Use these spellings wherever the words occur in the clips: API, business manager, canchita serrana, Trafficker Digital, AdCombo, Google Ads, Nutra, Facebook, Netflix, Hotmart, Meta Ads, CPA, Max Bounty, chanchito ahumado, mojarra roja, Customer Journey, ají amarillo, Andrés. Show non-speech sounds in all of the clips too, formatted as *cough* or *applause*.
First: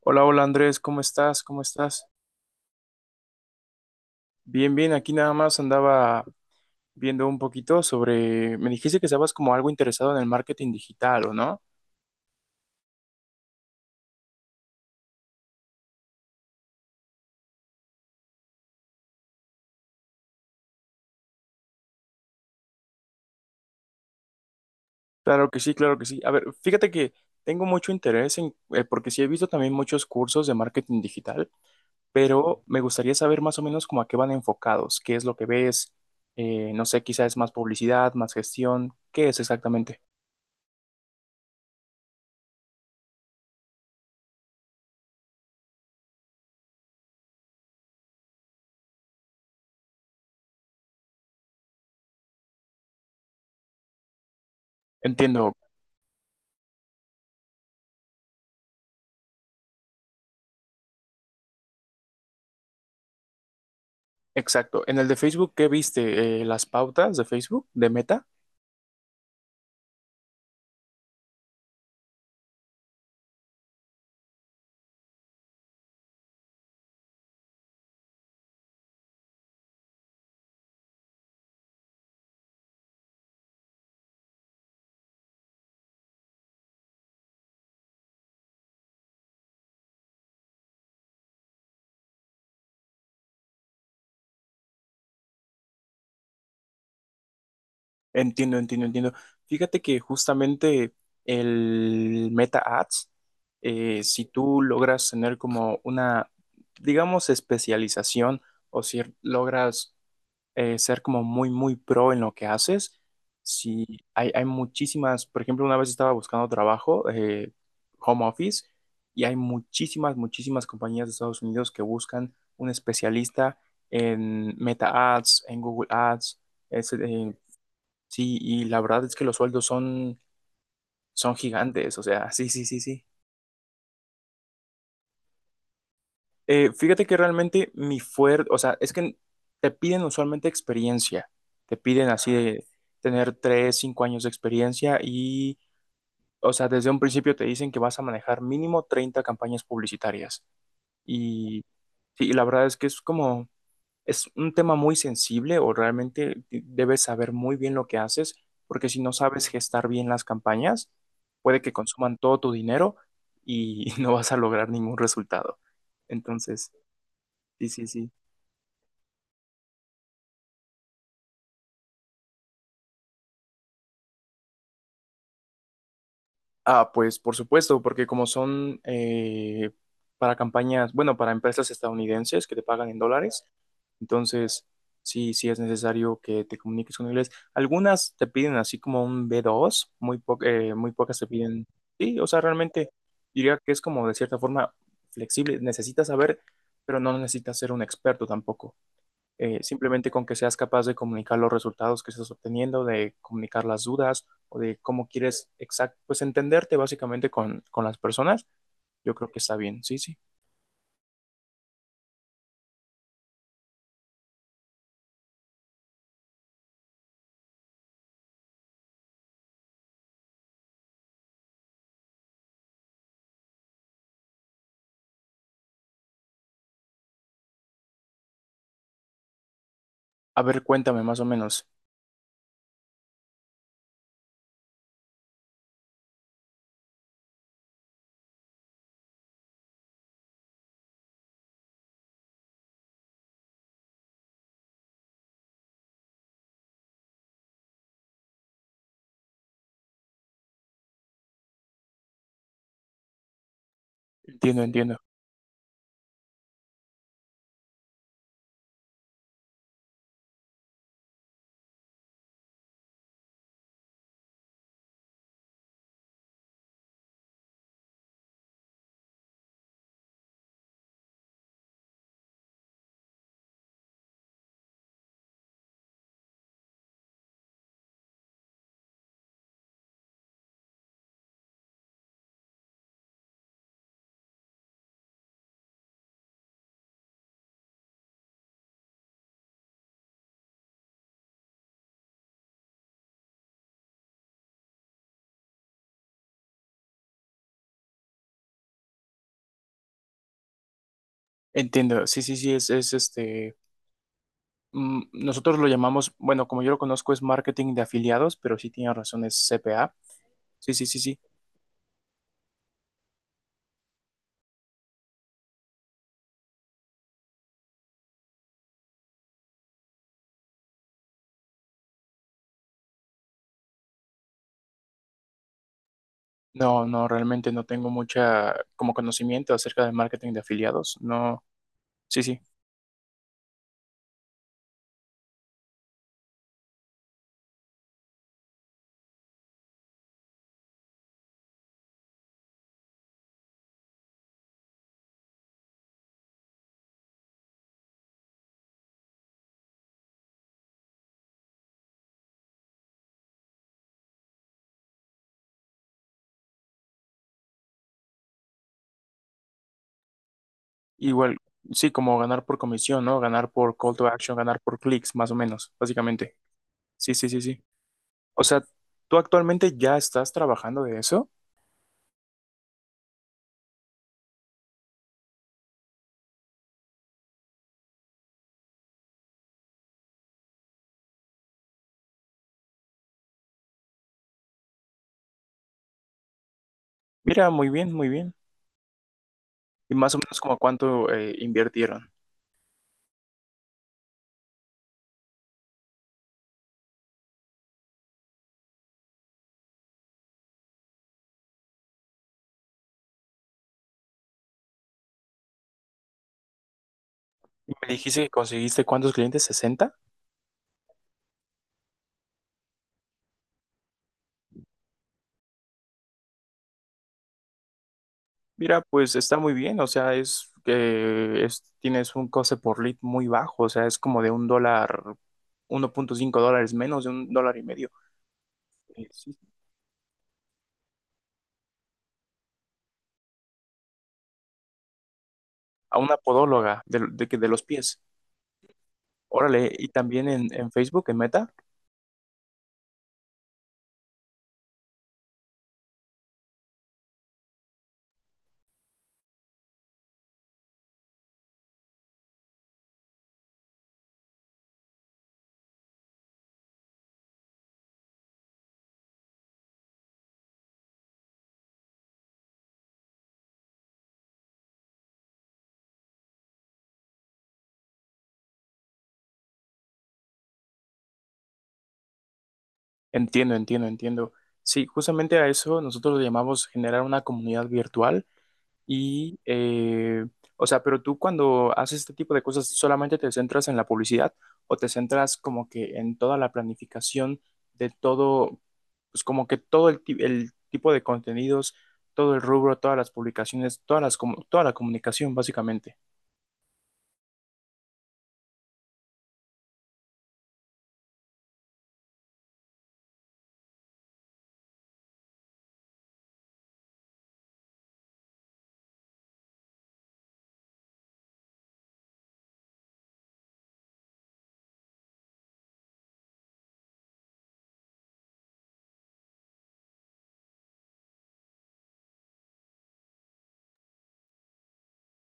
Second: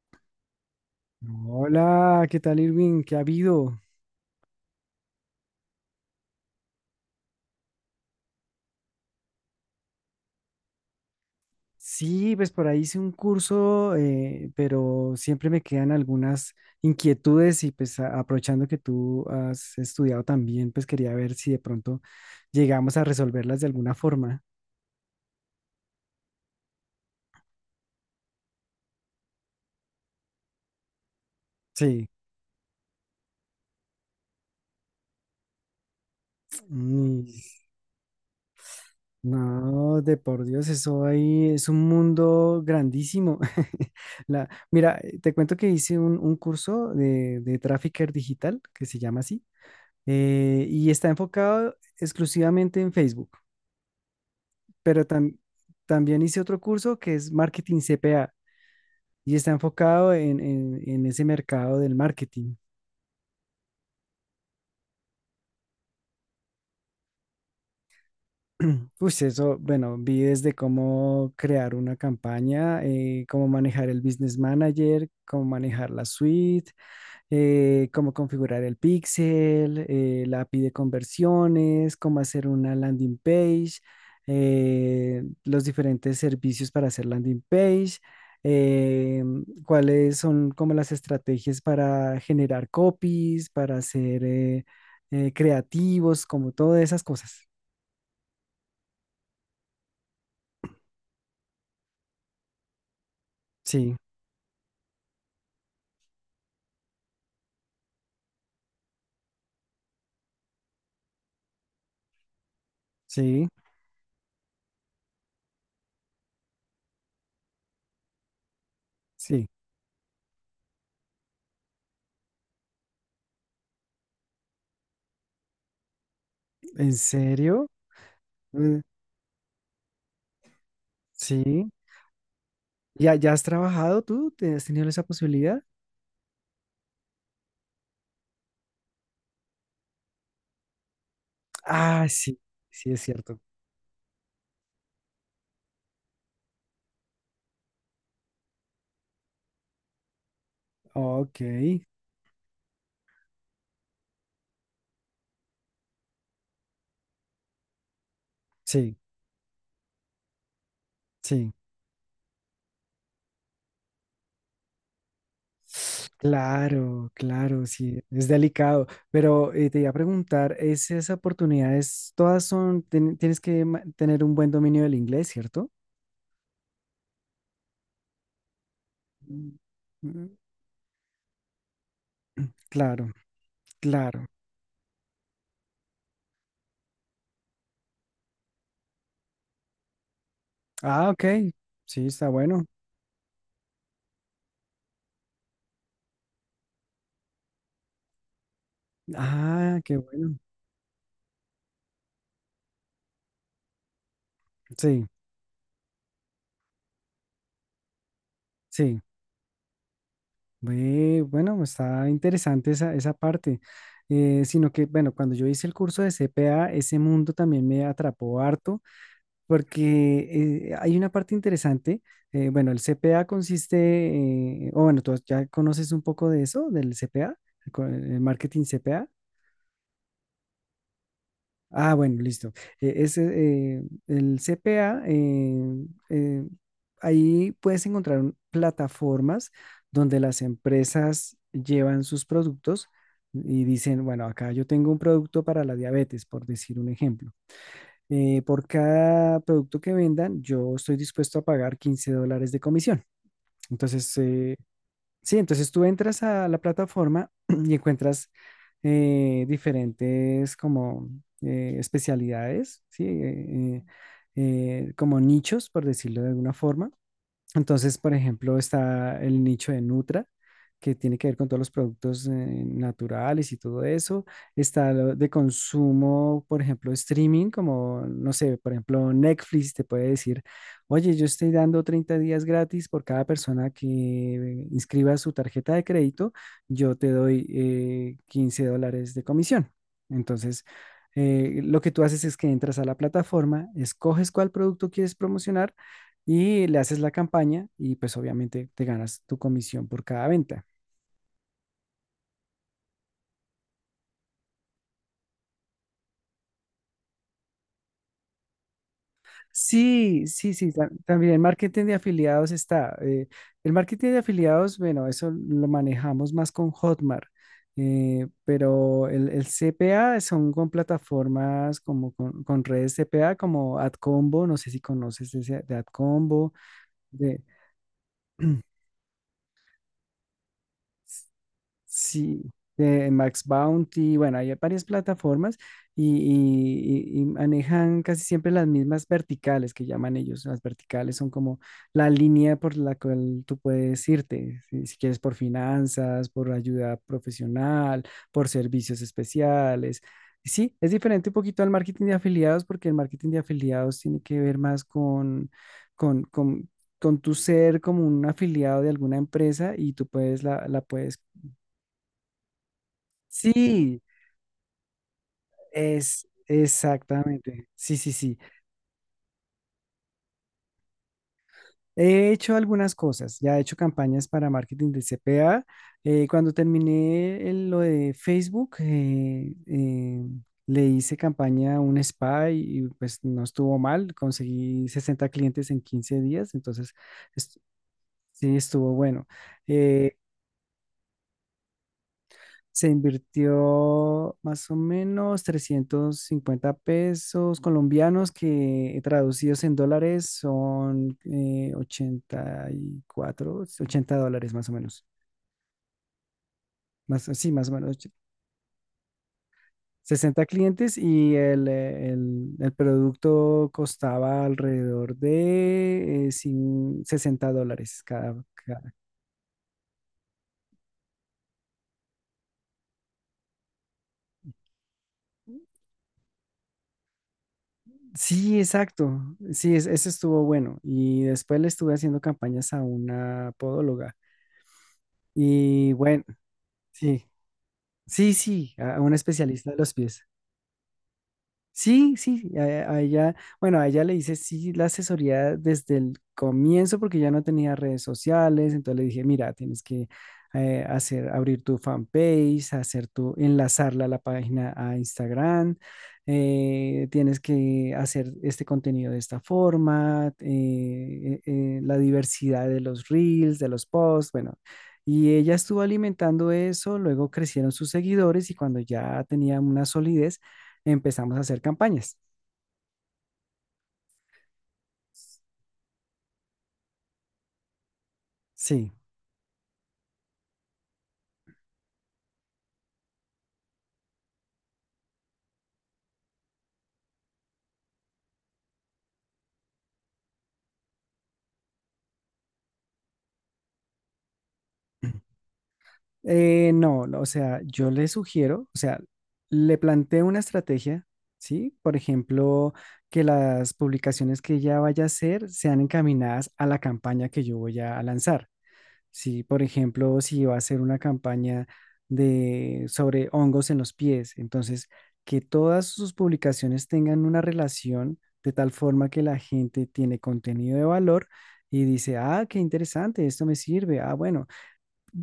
Hola, hola Andrés, ¿cómo estás? ¿Cómo estás? Hola, ¿qué tal Irving? ¿Qué ha habido? Bien, bien, aquí nada más andaba viendo un poquito sobre, me dijiste que estabas como algo interesado en el marketing digital, ¿o no? Sí, pues por ahí hice un curso, pero siempre me quedan algunas inquietudes y pues aprovechando que tú has estudiado también, pues quería ver si de pronto llegamos a resolverlas de alguna forma. Claro que sí, claro que sí. A ver, fíjate que tengo mucho interés en, porque sí he visto también muchos cursos de marketing digital, Sí. pero me gustaría saber más o menos como a qué van enfocados, qué es lo que ves, no sé, quizás Mm. es más publicidad, más gestión, ¿qué es exactamente? No, de por Dios, eso ahí es un mundo grandísimo. *laughs* Mira, te cuento que hice un curso de Trafficker Digital, que se llama así. Y está enfocado exclusivamente en Facebook, pero Entiendo, también hice otro curso que es marketing CPA y está enfocado en ese mercado del marketing. exacto. En el de Facebook, ¿qué viste? ¿Las pautas de Facebook, de Meta? *clears throat* Pues eso, bueno, vi desde cómo crear una campaña, cómo manejar el business manager, cómo manejar la suite, cómo configurar el pixel, la API de conversiones, cómo hacer una landing page, los diferentes servicios para hacer landing page, eh, cuáles son como las estrategias para generar copies, para ser creativos, como todas esas cosas. Entiendo, entiendo, entiendo. Fíjate que justamente el Meta Ads, Sí, si tú logras tener como una, digamos, especialización o si logras ser como muy, muy pro en lo que haces, sí, si hay muchísimas, por ejemplo, una vez estaba buscando trabajo, home office, y hay sí. muchísimas, muchísimas compañías de Estados Unidos que buscan un especialista en Meta Ads, en Google Ads. ¿En serio? Sí, y la Mm. verdad es que los sueldos son Sí. gigantes, o sea, sí, sí, sí, sí. ¿Ya has trabajado tú? ¿Has tenido esa posibilidad? Fíjate que realmente mi fuerte, o sea, es que te piden usualmente experiencia, te piden Ah, así sí, de sí, es tener cierto. 3, 5 años de experiencia y, o sea, desde un principio te dicen que vas a manejar mínimo 30 campañas publicitarias. Ok, Y sí, la verdad es que es como, es un tema muy sensible o realmente debes saber muy bien lo que haces, porque sí, si no sabes gestar bien las campañas, sí. puede que consuman todo tu dinero y *laughs* no vas a lograr ningún resultado. Entonces, Claro, claro, sí, sí, sí, sí. es delicado. Pero te iba a preguntar, ¿es esas oportunidades, todas son, tienes que tener un buen dominio del inglés, ¿cierto? Ah, pues por supuesto, porque como son Mm. Mm. para campañas, bueno, para empresas estadounidenses que te pagan en Claro, dólares. claro. Entonces, sí, sí es necesario que te comuniques con inglés. Algunas te piden así como un B2 muy Ah, pocas te ok, piden, sí, sí, o está sea, bueno. realmente diría que es como de cierta forma flexible. Necesitas saber, pero no necesitas ser un experto tampoco. Ah, qué Simplemente con que bueno. seas capaz de comunicar los resultados que estás obteniendo, de comunicar las dudas o de cómo Sí, quieres exact pues entenderte básicamente con las personas, sí. yo creo que está bien, sí, sí. Ve. Bueno, está interesante esa parte. Sino que, bueno, cuando yo hice el curso de CPA, ese mundo también me atrapó harto porque hay una parte interesante. Bueno, el CPA consiste, o bueno, tú ya conoces un poco de eso, del CPA, el marketing CPA. A ver, cuéntame más o menos. Ah, bueno, listo. Ese, el CPA, eh, ahí puedes encontrar plataformas donde las empresas llevan sus productos y dicen, bueno, acá yo tengo un producto para la diabetes, por decir un ejemplo. Por cada producto que vendan, yo estoy dispuesto a pagar $15 de comisión. Entonces, Entiendo, entiendo. sí, entonces tú entras a la plataforma *clears throat* y encuentras diferentes como especialidades, ¿sí? Como nichos, por decirlo de alguna forma. Entonces, por ejemplo, está el nicho de Nutra, que tiene que ver con todos los productos naturales y todo eso. Está lo de consumo, por ejemplo, streaming, como, no sé, por ejemplo, Netflix te puede decir, oye, yo estoy dando 30 días gratis por cada persona que inscriba su tarjeta de crédito, yo te doy $15 de comisión. Entonces, lo que tú haces es que entras a la plataforma, escoges cuál producto quieres promocionar y le haces la campaña y pues obviamente te ganas tu comisión por cada venta. Entiendo, sí, sí, sí, es, este, nosotros lo llamamos, bueno, como yo lo conozco es marketing de afiliados, pero sí tiene razón, es CPA. Sí, sí, Sí, sí, sí, sí, sí. también el marketing de afiliados está. El marketing de afiliados, bueno, eso lo manejamos más con Hotmart, pero el CPA son con plataformas como con redes CPA como AdCombo, no sé si conoces ese de AdCombo, No, no, de, realmente no tengo mucha *clears throat* como conocimiento acerca del marketing de afiliados. No, sí, sí. Sí, de Max Bounty, bueno, hay varias plataformas y manejan casi siempre las mismas verticales que llaman ellos. Las verticales son como la línea por la cual tú puedes irte, si quieres por finanzas, por ayuda profesional, por servicios especiales. Sí, es diferente un poquito al marketing de afiliados porque el marketing de afiliados tiene que ver más con, con, con tu ser como un afiliado de alguna empresa y tú puedes la puedes. Igual, sí, como ganar por comisión, ¿no? Ganar por call to Sí, action, ganar por clics, más o menos, es básicamente. Sí, sí, sí, sí. exactamente. Sí, sí, sí. O sea, ¿tú actualmente ya estás trabajando de eso? He hecho algunas cosas. Ya he hecho campañas para marketing de C CPA. Cuando terminé lo de Facebook, le hice campaña a un spa y, pues no estuvo mal. Conseguí 60 clientes en 15 días. Entonces, Mira, est- muy bien, muy bien. sí, estuvo bueno. Y más o Eh, menos como cuánto invirtieron. Se invirtió más o menos 350 pesos colombianos que traducidos en dólares son $84.80 más o menos. Más, sí, Y más o me menos. Dijiste que conseguiste cuántos clientes, 60. 60 clientes y el producto costaba alrededor de $60 Mira, pues está muy bien, o sea, es que tienes un coste por lead muy bajo, o sea, es como de un dólar, 1.5 dólares menos de un dólar y medio. Sí, Sí. exacto. Sí, es- ese estuvo bueno. Y después le estuve haciendo campañas a una podóloga. Y A una bueno, podóloga de, sí, de los pies. sí, sí, a un Órale, especialista de y los también pies. En Facebook, en Meta. Sí, sí, a ella, bueno, a ella le hice sí la asesoría desde el comienzo porque ya no tenía redes sociales, entonces le dije, mira, tienes que hacer, abrir tu fanpage, hacer tu, enlazarla a la página a Instagram, tienes que hacer este contenido de esta forma, la diversidad de los reels, de los posts, bueno. Y ella estuvo alimentando eso, luego crecieron sus seguidores y cuando ya tenía una solidez, empezamos a hacer campañas. Entiendo, entiendo, entiendo. Sí, justamente a eso nosotros le llamamos generar una comunidad virtual. Sí, Y, o sea, pero tú cuando haces este tipo de cosas, ¿solamente te centras en la publicidad o te centras como que en toda la planificación de todo, pues como que el tipo de contenidos, todo el rubro, todas las publicaciones, toda la comunicación, básicamente? No, no, o sea, yo le sugiero, o sea, le planteo una estrategia, ¿sí? Por ejemplo, que las publicaciones que ella vaya a hacer sean encaminadas a la campaña que yo voy a lanzar. Sí, por ejemplo, si va a hacer una campaña sobre hongos en los pies, entonces que todas sus publicaciones tengan una relación de tal forma que la gente tiene contenido de valor y dice, ah, qué interesante, esto me sirve, ah, bueno,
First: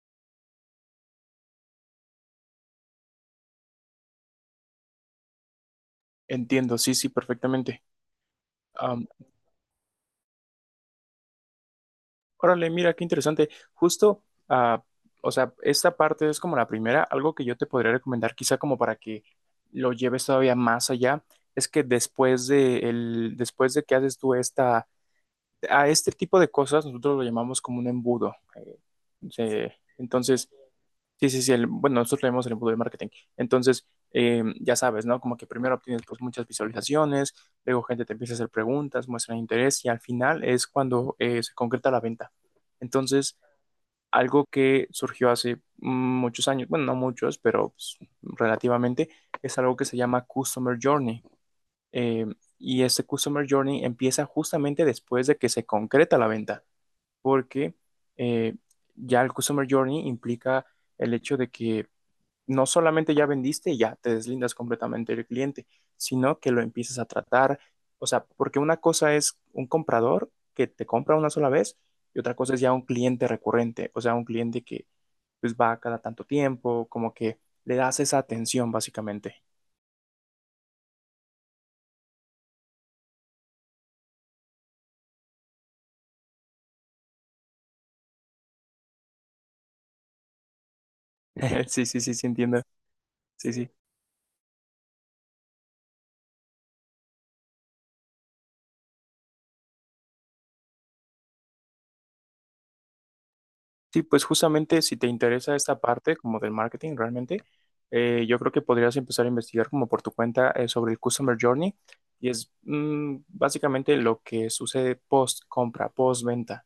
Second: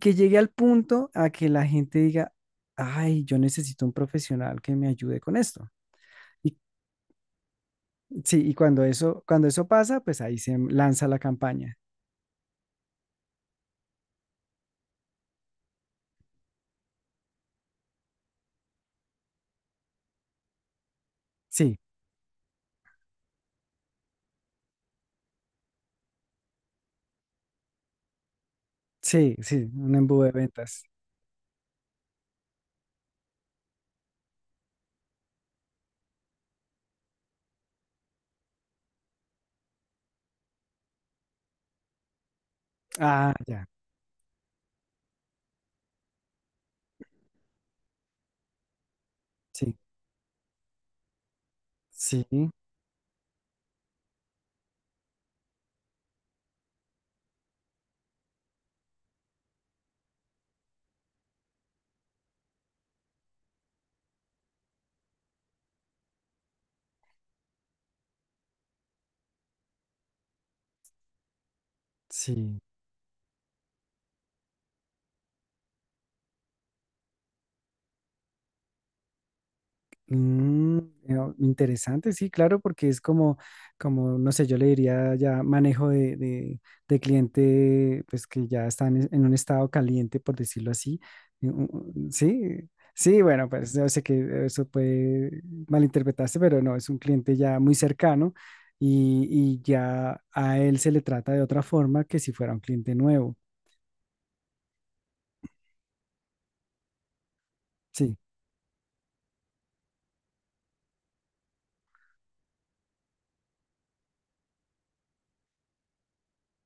que llegue al punto a que la gente diga, ay, yo necesito un profesional que me ayude con esto. Y Entiendo, sí, sí, perfectamente. sí, y cuando eso pasa, pues ahí se lanza la campaña. Órale, mira, qué interesante. Justo, ah, o sea, esta parte es como la primera. Algo que yo te podría recomendar, quizá como para que lo lleves todavía más allá, es Sí, que después de que haces tú a este tipo de cosas, nosotros lo llamamos como un embudo. Sí, sí, un embudo de Entonces, ventas. sí, sí, sí. Bueno, nosotros leemos el embudo de marketing. Entonces, ya sabes, ¿no? Como que primero obtienes pues muchas visualizaciones, luego gente te empieza a hacer preguntas, muestran interés y al final es cuando se concreta la venta. Ah, Entonces, ya, algo que surgió hace muchos años, bueno, no muchos, pero pues, relativamente, es sí. algo que se llama Customer Journey. Eh, Sí, y este Customer Journey empieza justamente después de que se concreta la venta, porque eh, ya el Customer Journey implica el hecho de que no solamente ya vendiste y ya te deslindas completamente del cliente, sino que lo empiezas a tratar, o sea, porque una cosa es un comprador que te compra una sola vez y otra cosa sí. es ya un cliente recurrente, o sea, un cliente que pues va cada tanto tiempo, como que le das esa atención básicamente. Mm, interesante, sí, claro, porque es como, no sé, yo le diría ya manejo de cliente, pues que ya están en un estado caliente, por decirlo así. *laughs* Mm, *laughs* Sí, sí, mm, sí, sí, sí, entiendo. sí, bueno, Sí, sí. pues yo sé que eso puede malinterpretarse, pero no, es un cliente ya muy cercano y, y ya a él se le trata de otra forma que si fuera un cliente nuevo. Sí, pues justamente si te interesa esta parte como del marketing realmente, Sí, yo creo que podrías empezar a investigar como por tu cuenta sobre el Customer Journey y es básicamente lo que sucede post compra, post venta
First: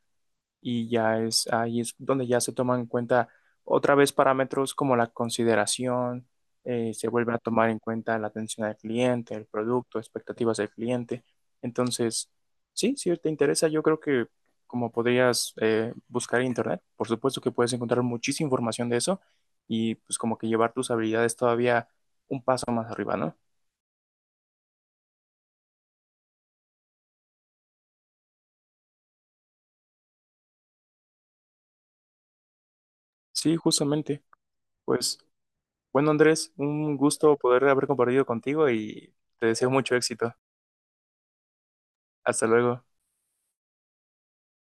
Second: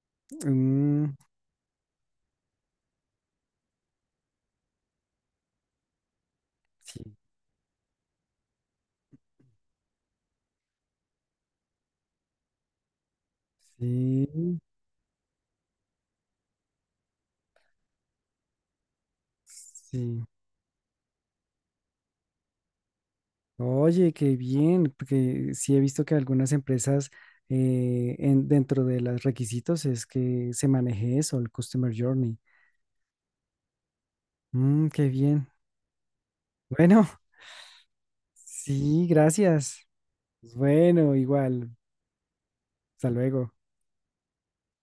y mm, ya es ahí es donde ya se toman en cuenta otra vez parámetros como la consideración, sí, se vuelve a tomar en cuenta la atención al cliente, el producto, expectativas del cliente. Entonces, sí, si te interesa, yo creo sí, que como podrías buscar en internet, por supuesto que puedes encontrar muchísima información de eso y pues sí. como que llevar tus habilidades todavía un paso más arriba, ¿no? Oye, qué bien, porque sí he visto que algunas empresas dentro de los requisitos es que se maneje eso, el Customer Journey. Sí, justamente. Mm, qué Pues bien. bueno, Andrés, un Bueno, gusto poder haber compartido *laughs* contigo sí, y te deseo gracias. mucho éxito. Bueno, igual. Hasta luego. Hasta luego.